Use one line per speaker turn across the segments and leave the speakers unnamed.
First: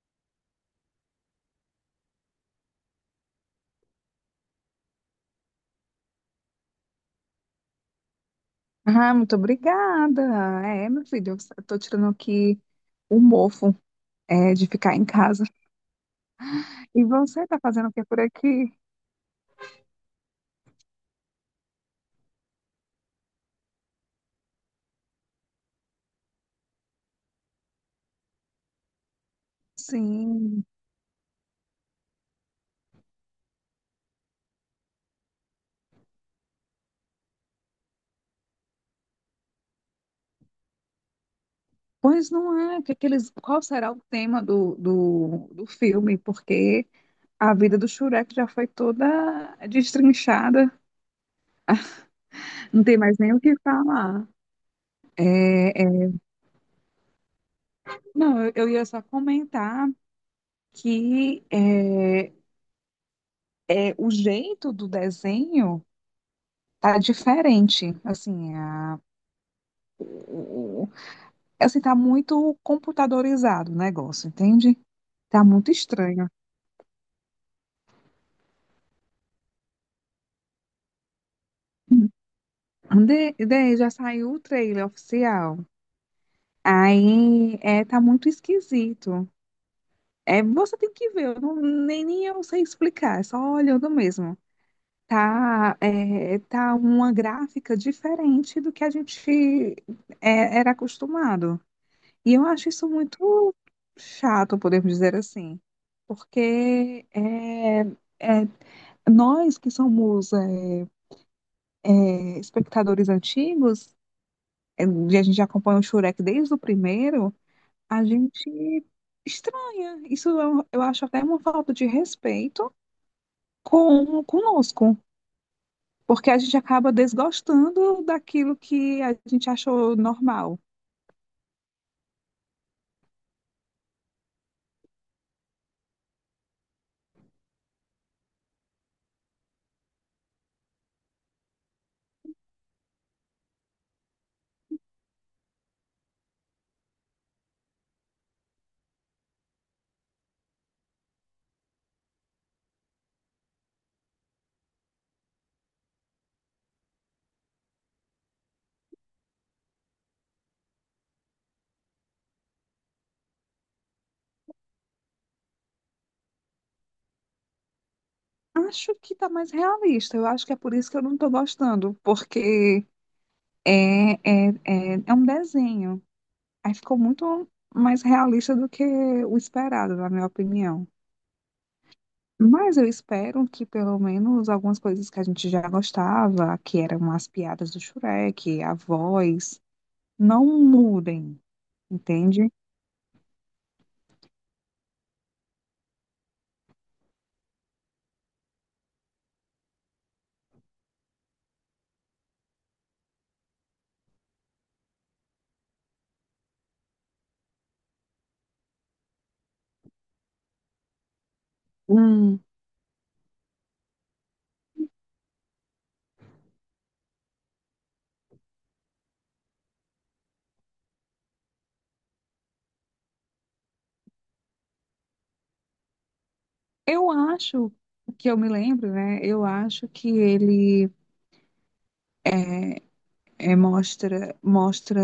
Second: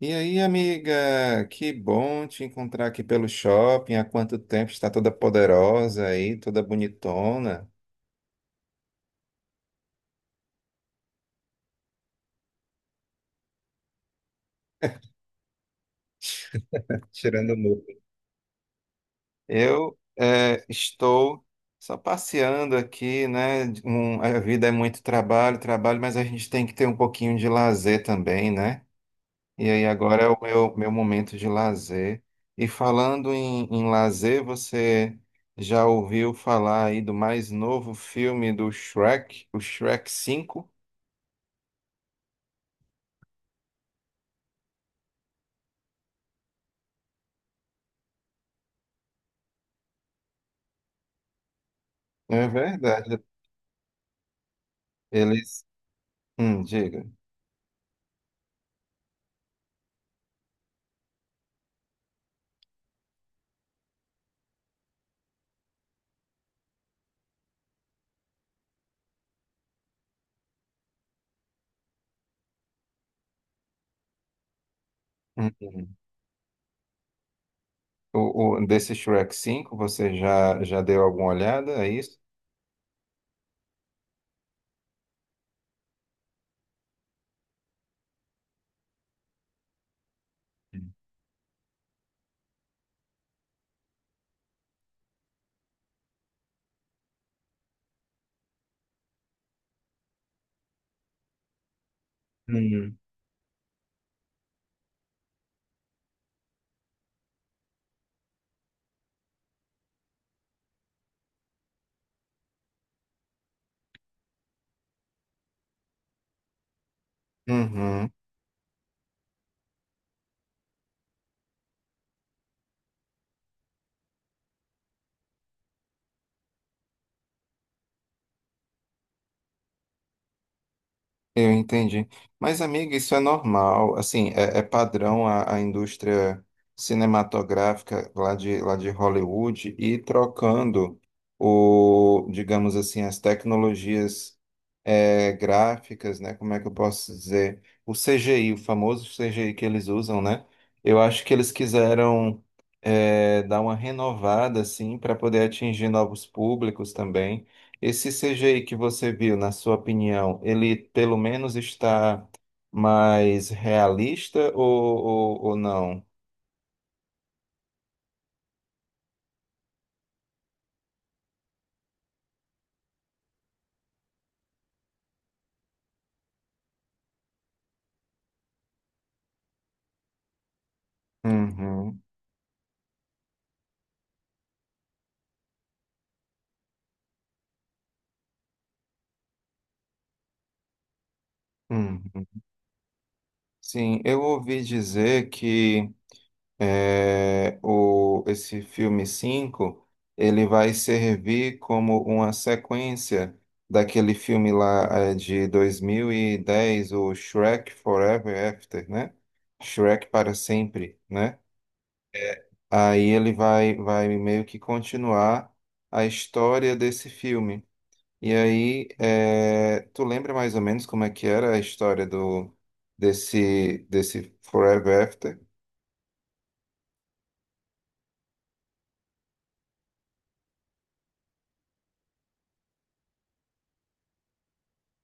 E aí, amiga, que bom te encontrar aqui pelo shopping. Há quanto tempo está toda poderosa aí, toda bonitona,
Ah, muito obrigada. Meu filho, eu tô tirando aqui o mofo, de ficar em casa. E você
tirando o
tá fazendo o
muro.
que por aqui?
Eu estou só passeando aqui, né? A vida é muito trabalho, trabalho, mas a gente tem que ter um pouquinho de lazer também, né? E aí agora é o
Sim.
meu momento de lazer. E falando em lazer, você já ouviu falar aí do mais novo filme do Shrek, o Shrek Cinco?
Pois não é, qual será o tema do filme? Porque a vida do Shrek já foi toda destrinchada,
É
não tem mais
verdade.
nem o que falar.
Eles.
É, é,
Diga.
não, eu ia só comentar que o jeito do desenho tá diferente, assim. É assim, tá muito computadorizado o negócio, entende? Tá
Hum,
muito
hum.
estranho.
Desse Shrek cinco você já deu alguma olhada? É
Hum.
isso?
Já saiu o trailer oficial. Aí tá muito esquisito. É, você tem que ver, eu nem eu sei explicar, é só olhando mesmo. Tá uma gráfica diferente do que a gente era acostumado. E eu acho isso
Hum.
muito chato, podemos dizer assim, porque é, nós que somos espectadores antigos, e a gente já acompanha o Shurek desde o primeiro, a
Uhum.
gente estranha. Isso eu acho até uma falta de respeito com conosco, porque a gente acaba desgostando daquilo que a gente achou normal.
Eu entendi. Mas, amiga, isso é normal. Assim, é padrão a indústria cinematográfica lá de Hollywood e trocando o, digamos assim, as tecnologias gráficas, né? Como é que eu posso dizer? O CGI, o famoso CGI que eles usam, né? Eu acho que eles quiseram dar uma renovada, assim, para poder atingir novos públicos também. Esse CGI que você viu, na sua opinião, ele pelo menos está mais realista ou não?
Acho que tá mais realista, eu acho que é por isso que eu não tô gostando, porque é, é um desenho. Aí ficou muito mais realista do que o esperado, na minha opinião.
Uhum,
Mas eu espero que pelo menos algumas coisas que a gente já gostava, que eram as piadas do Shrek, a voz, não mudem,
uhum.
entende?
Sim, eu ouvi dizer que esse filme 5 ele vai servir como uma sequência daquele filme lá de 2010, o Shrek Forever After, né? Shrek para sempre, né?
Hum,
Aí ele vai meio que continuar a história desse filme. E aí, tu lembra mais ou menos como é que era a história do desse desse Forever After?
eu acho que eu me lembro, né? Eu acho que ele mostra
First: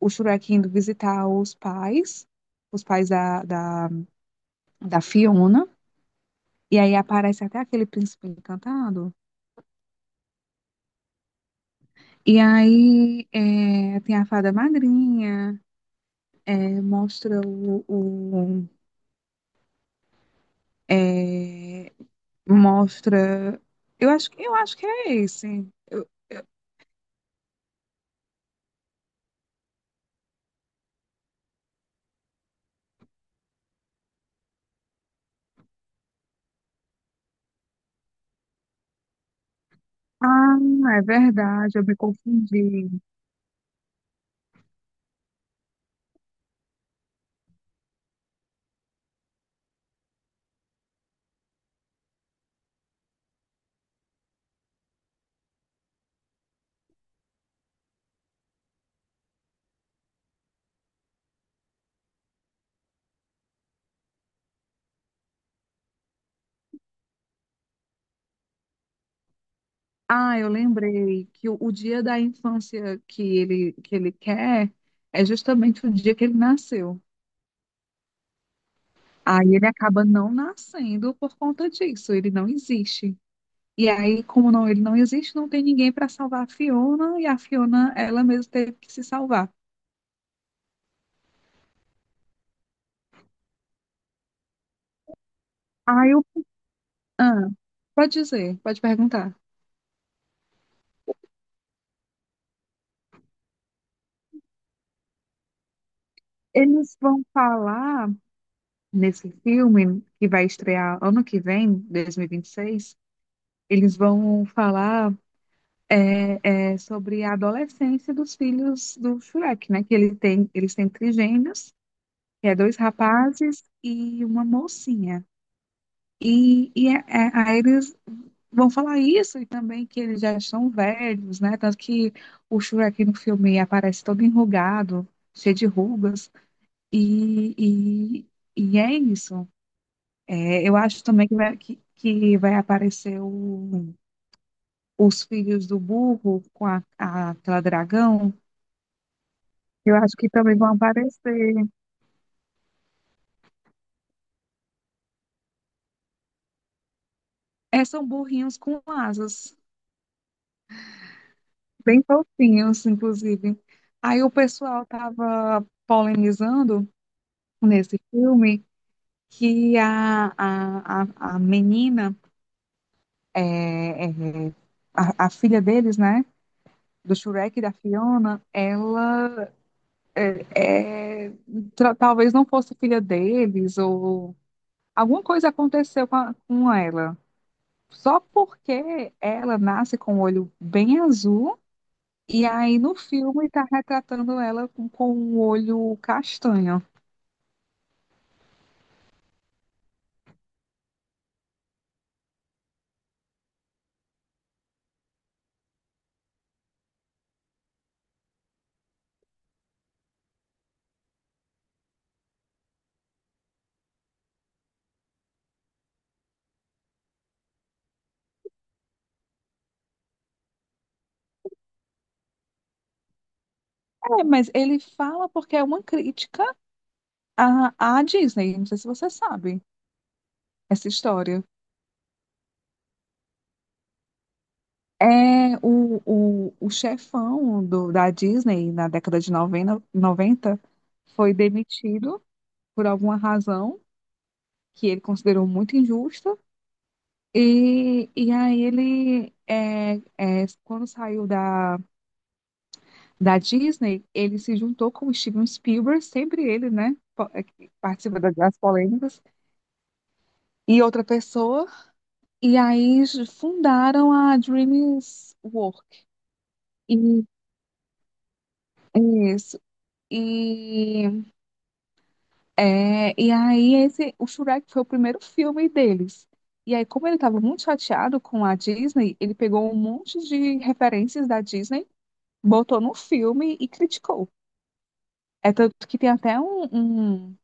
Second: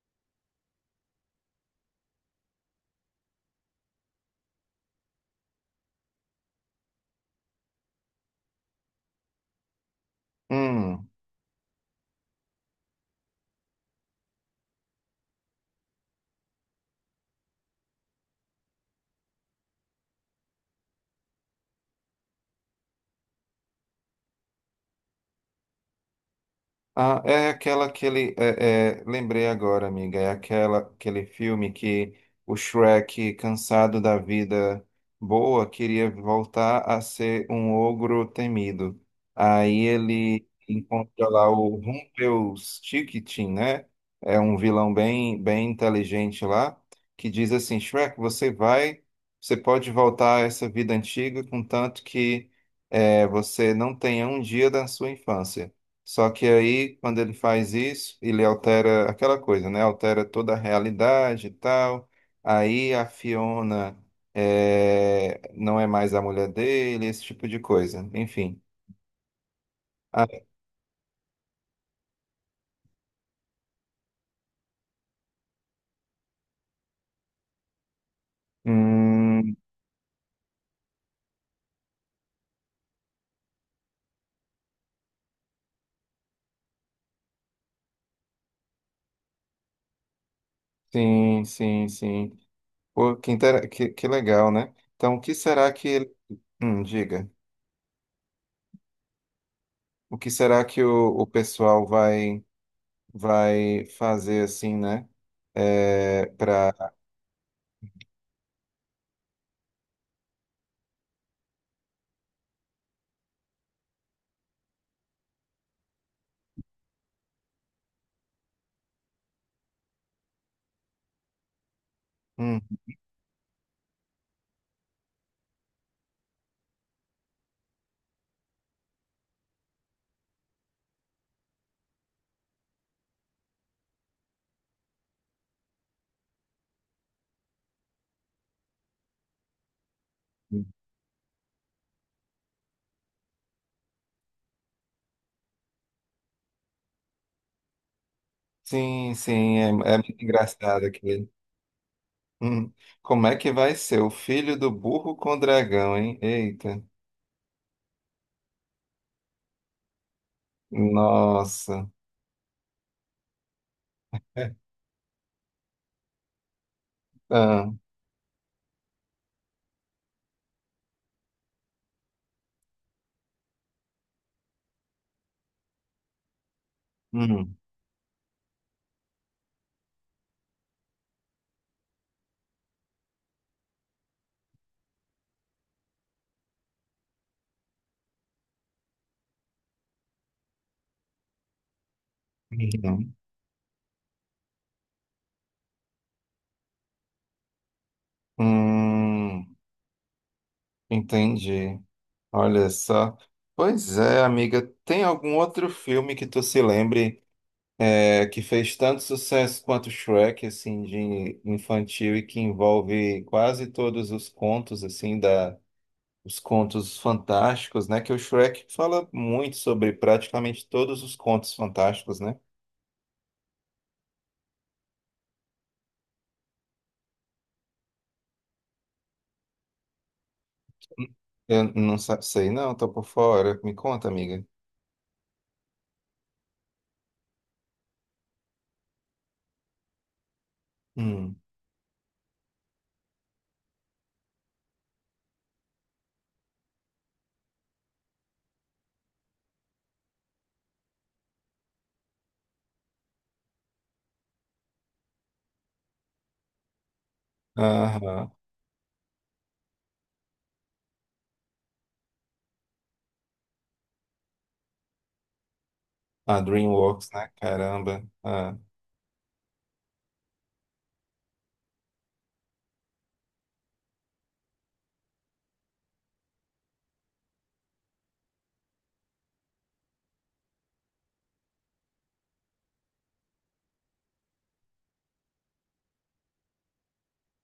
o Shrek indo visitar os pais da da Fiona. E aí aparece até aquele príncipe encantado.
Hum.
E aí tem a fada madrinha. Mostra o é, mostra. Eu acho, eu acho que é esse.
Ah, é aquela que ele. Lembrei agora, amiga. É aquela, aquele filme que o Shrek, cansado da vida boa, queria voltar a ser um ogro temido. Aí ele
Ah, é
encontra lá o
verdade, eu me confundi.
Rumpelstiltskin, né? É um vilão bem, bem inteligente lá, que diz assim: Shrek, você vai. Você pode voltar a essa vida antiga, contanto que você não tenha um dia da sua infância. Só que aí, quando ele faz isso, ele altera aquela coisa, né? Altera toda a realidade e tal. Aí a Fiona não é mais a mulher dele, esse tipo de coisa. Enfim. Ah,
Ah, eu lembrei que o dia da infância que ele quer é justamente o dia que ele nasceu.
hum,
Aí ele acaba não nascendo por conta disso, ele não existe. E aí, como não, ele não existe, não tem ninguém para salvar a Fiona, e a Fiona, ela mesma teve que se salvar.
sim, sim, sim. Pô, que legal, né? Então, o que será que
Aí
ele...
eu.
Diga.
Ah, pode dizer, pode perguntar.
O que será que o pessoal vai fazer assim, né? É, para
Eles vão falar nesse filme que vai estrear ano que vem, 2026, eles vão falar sobre a adolescência dos filhos do Shrek, né? Que ele tem, eles têm trigêmeos, que é dois rapazes e uma mocinha. Aí eles vão falar isso e também que eles já são velhos, né? Tanto que o Shrek no filme aparece todo enrugado, cheio de rugas. E, e, e é isso. É, eu acho também que que vai aparecer os filhos do burro com aquela dragão.
Sim, sim, é,
Eu
é
acho
muito
que também vão
engraçado aquilo.
aparecer.
Hum, Como é que vai ser? O filho do burro com o dragão, hein? Eita.
É, são burrinhos com asas,
Nossa.
bem fofinhos, inclusive. Aí o
É.
pessoal estava polemizando
Ah,
nesse filme que a menina, é, é, a filha deles, né, do
hum,
Shrek e da Fiona, ela é, talvez não fosse filha deles, ou alguma coisa aconteceu com ela. Só porque ela nasce com o olho bem azul, e aí no
uhum.
filme está retratando ela com o olho castanho.
Hum, Entendi. Olha só. Pois é, amiga. Tem algum outro filme que tu se lembre que fez tanto sucesso quanto Shrek, assim, de infantil e que envolve quase todos os contos, assim, da os contos fantásticos, né? Que o Shrek fala muito sobre praticamente todos os contos fantásticos, né?
É, mas ele fala porque é uma crítica à Disney, não sei se você sabe essa história.
Eu não sei, não, tô por fora. Me conta, amiga.
É o chefão do, da Disney na década de 90 90 foi
Hum.
demitido por alguma razão que ele considerou muito injusta. E aí ele, quando saiu da Disney, ele se juntou com o Steven Spielberg, sempre ele, né? Que participa
Aham.
das polêmicas, e outra pessoa. E aí fundaram a DreamWorks.
A
E,
DreamWorks, né? Caramba. Ah,
isso. E, e aí o Shrek foi o primeiro filme deles. E aí, como ele estava muito chateado com a Disney, ele pegou um monte de referências da Disney, botou num filme e criticou. É tanto que tem até um-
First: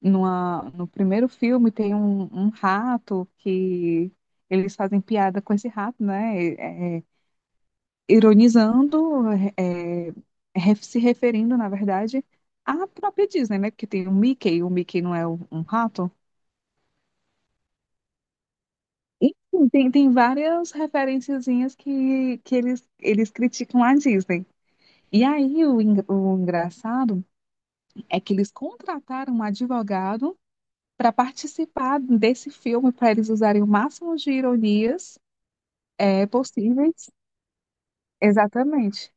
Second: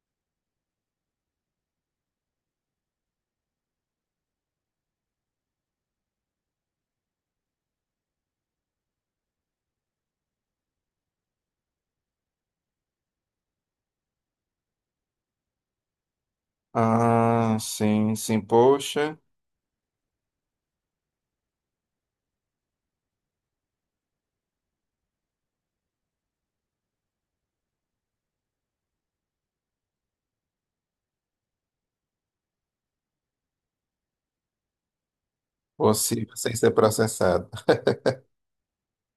no primeiro filme tem um rato que eles fazem piada com esse rato, né? Ironizando, é, se referindo, na verdade, à própria Disney, né? Porque tem o Mickey não é um rato.
Ah, sim, sim. Poxa,
Enfim, tem várias referenciazinhas que eles criticam a Disney. E aí o engraçado é que eles contrataram um advogado para participar desse filme, para eles usarem o máximo de ironias
possível sem ser
possíveis.
processado.
Exatamente.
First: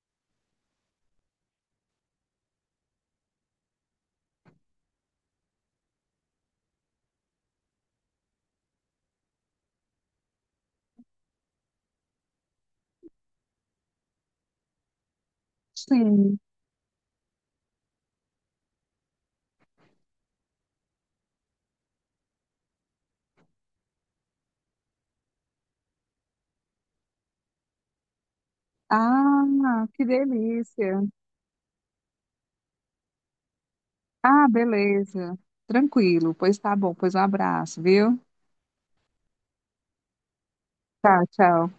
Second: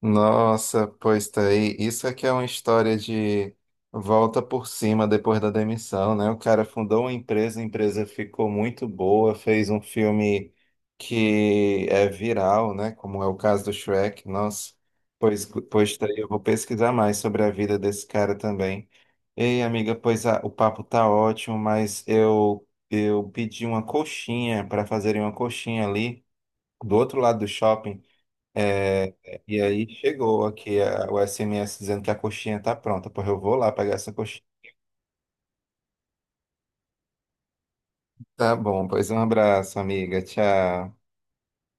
Nossa, pois tá aí. Isso aqui é uma história de volta por cima depois da demissão, né? O cara fundou uma empresa, a empresa ficou muito boa, fez um filme que é viral, né? Como é o caso do Shrek. Nossa, pois, pois tá aí. Eu
Sim.
vou pesquisar mais sobre a vida desse cara também. Ei, amiga, pois o papo tá ótimo, mas eu pedi uma coxinha para fazerem uma coxinha ali do outro lado do shopping. E aí
Ah, que
chegou aqui
delícia.
o SMS dizendo que a coxinha tá pronta. Porra, eu vou lá pegar essa coxinha.
Ah, beleza. Tranquilo. Pois tá bom. Pois um abraço, viu?
Tá bom, pois um abraço, amiga. Tchau.
Tchau, tchau.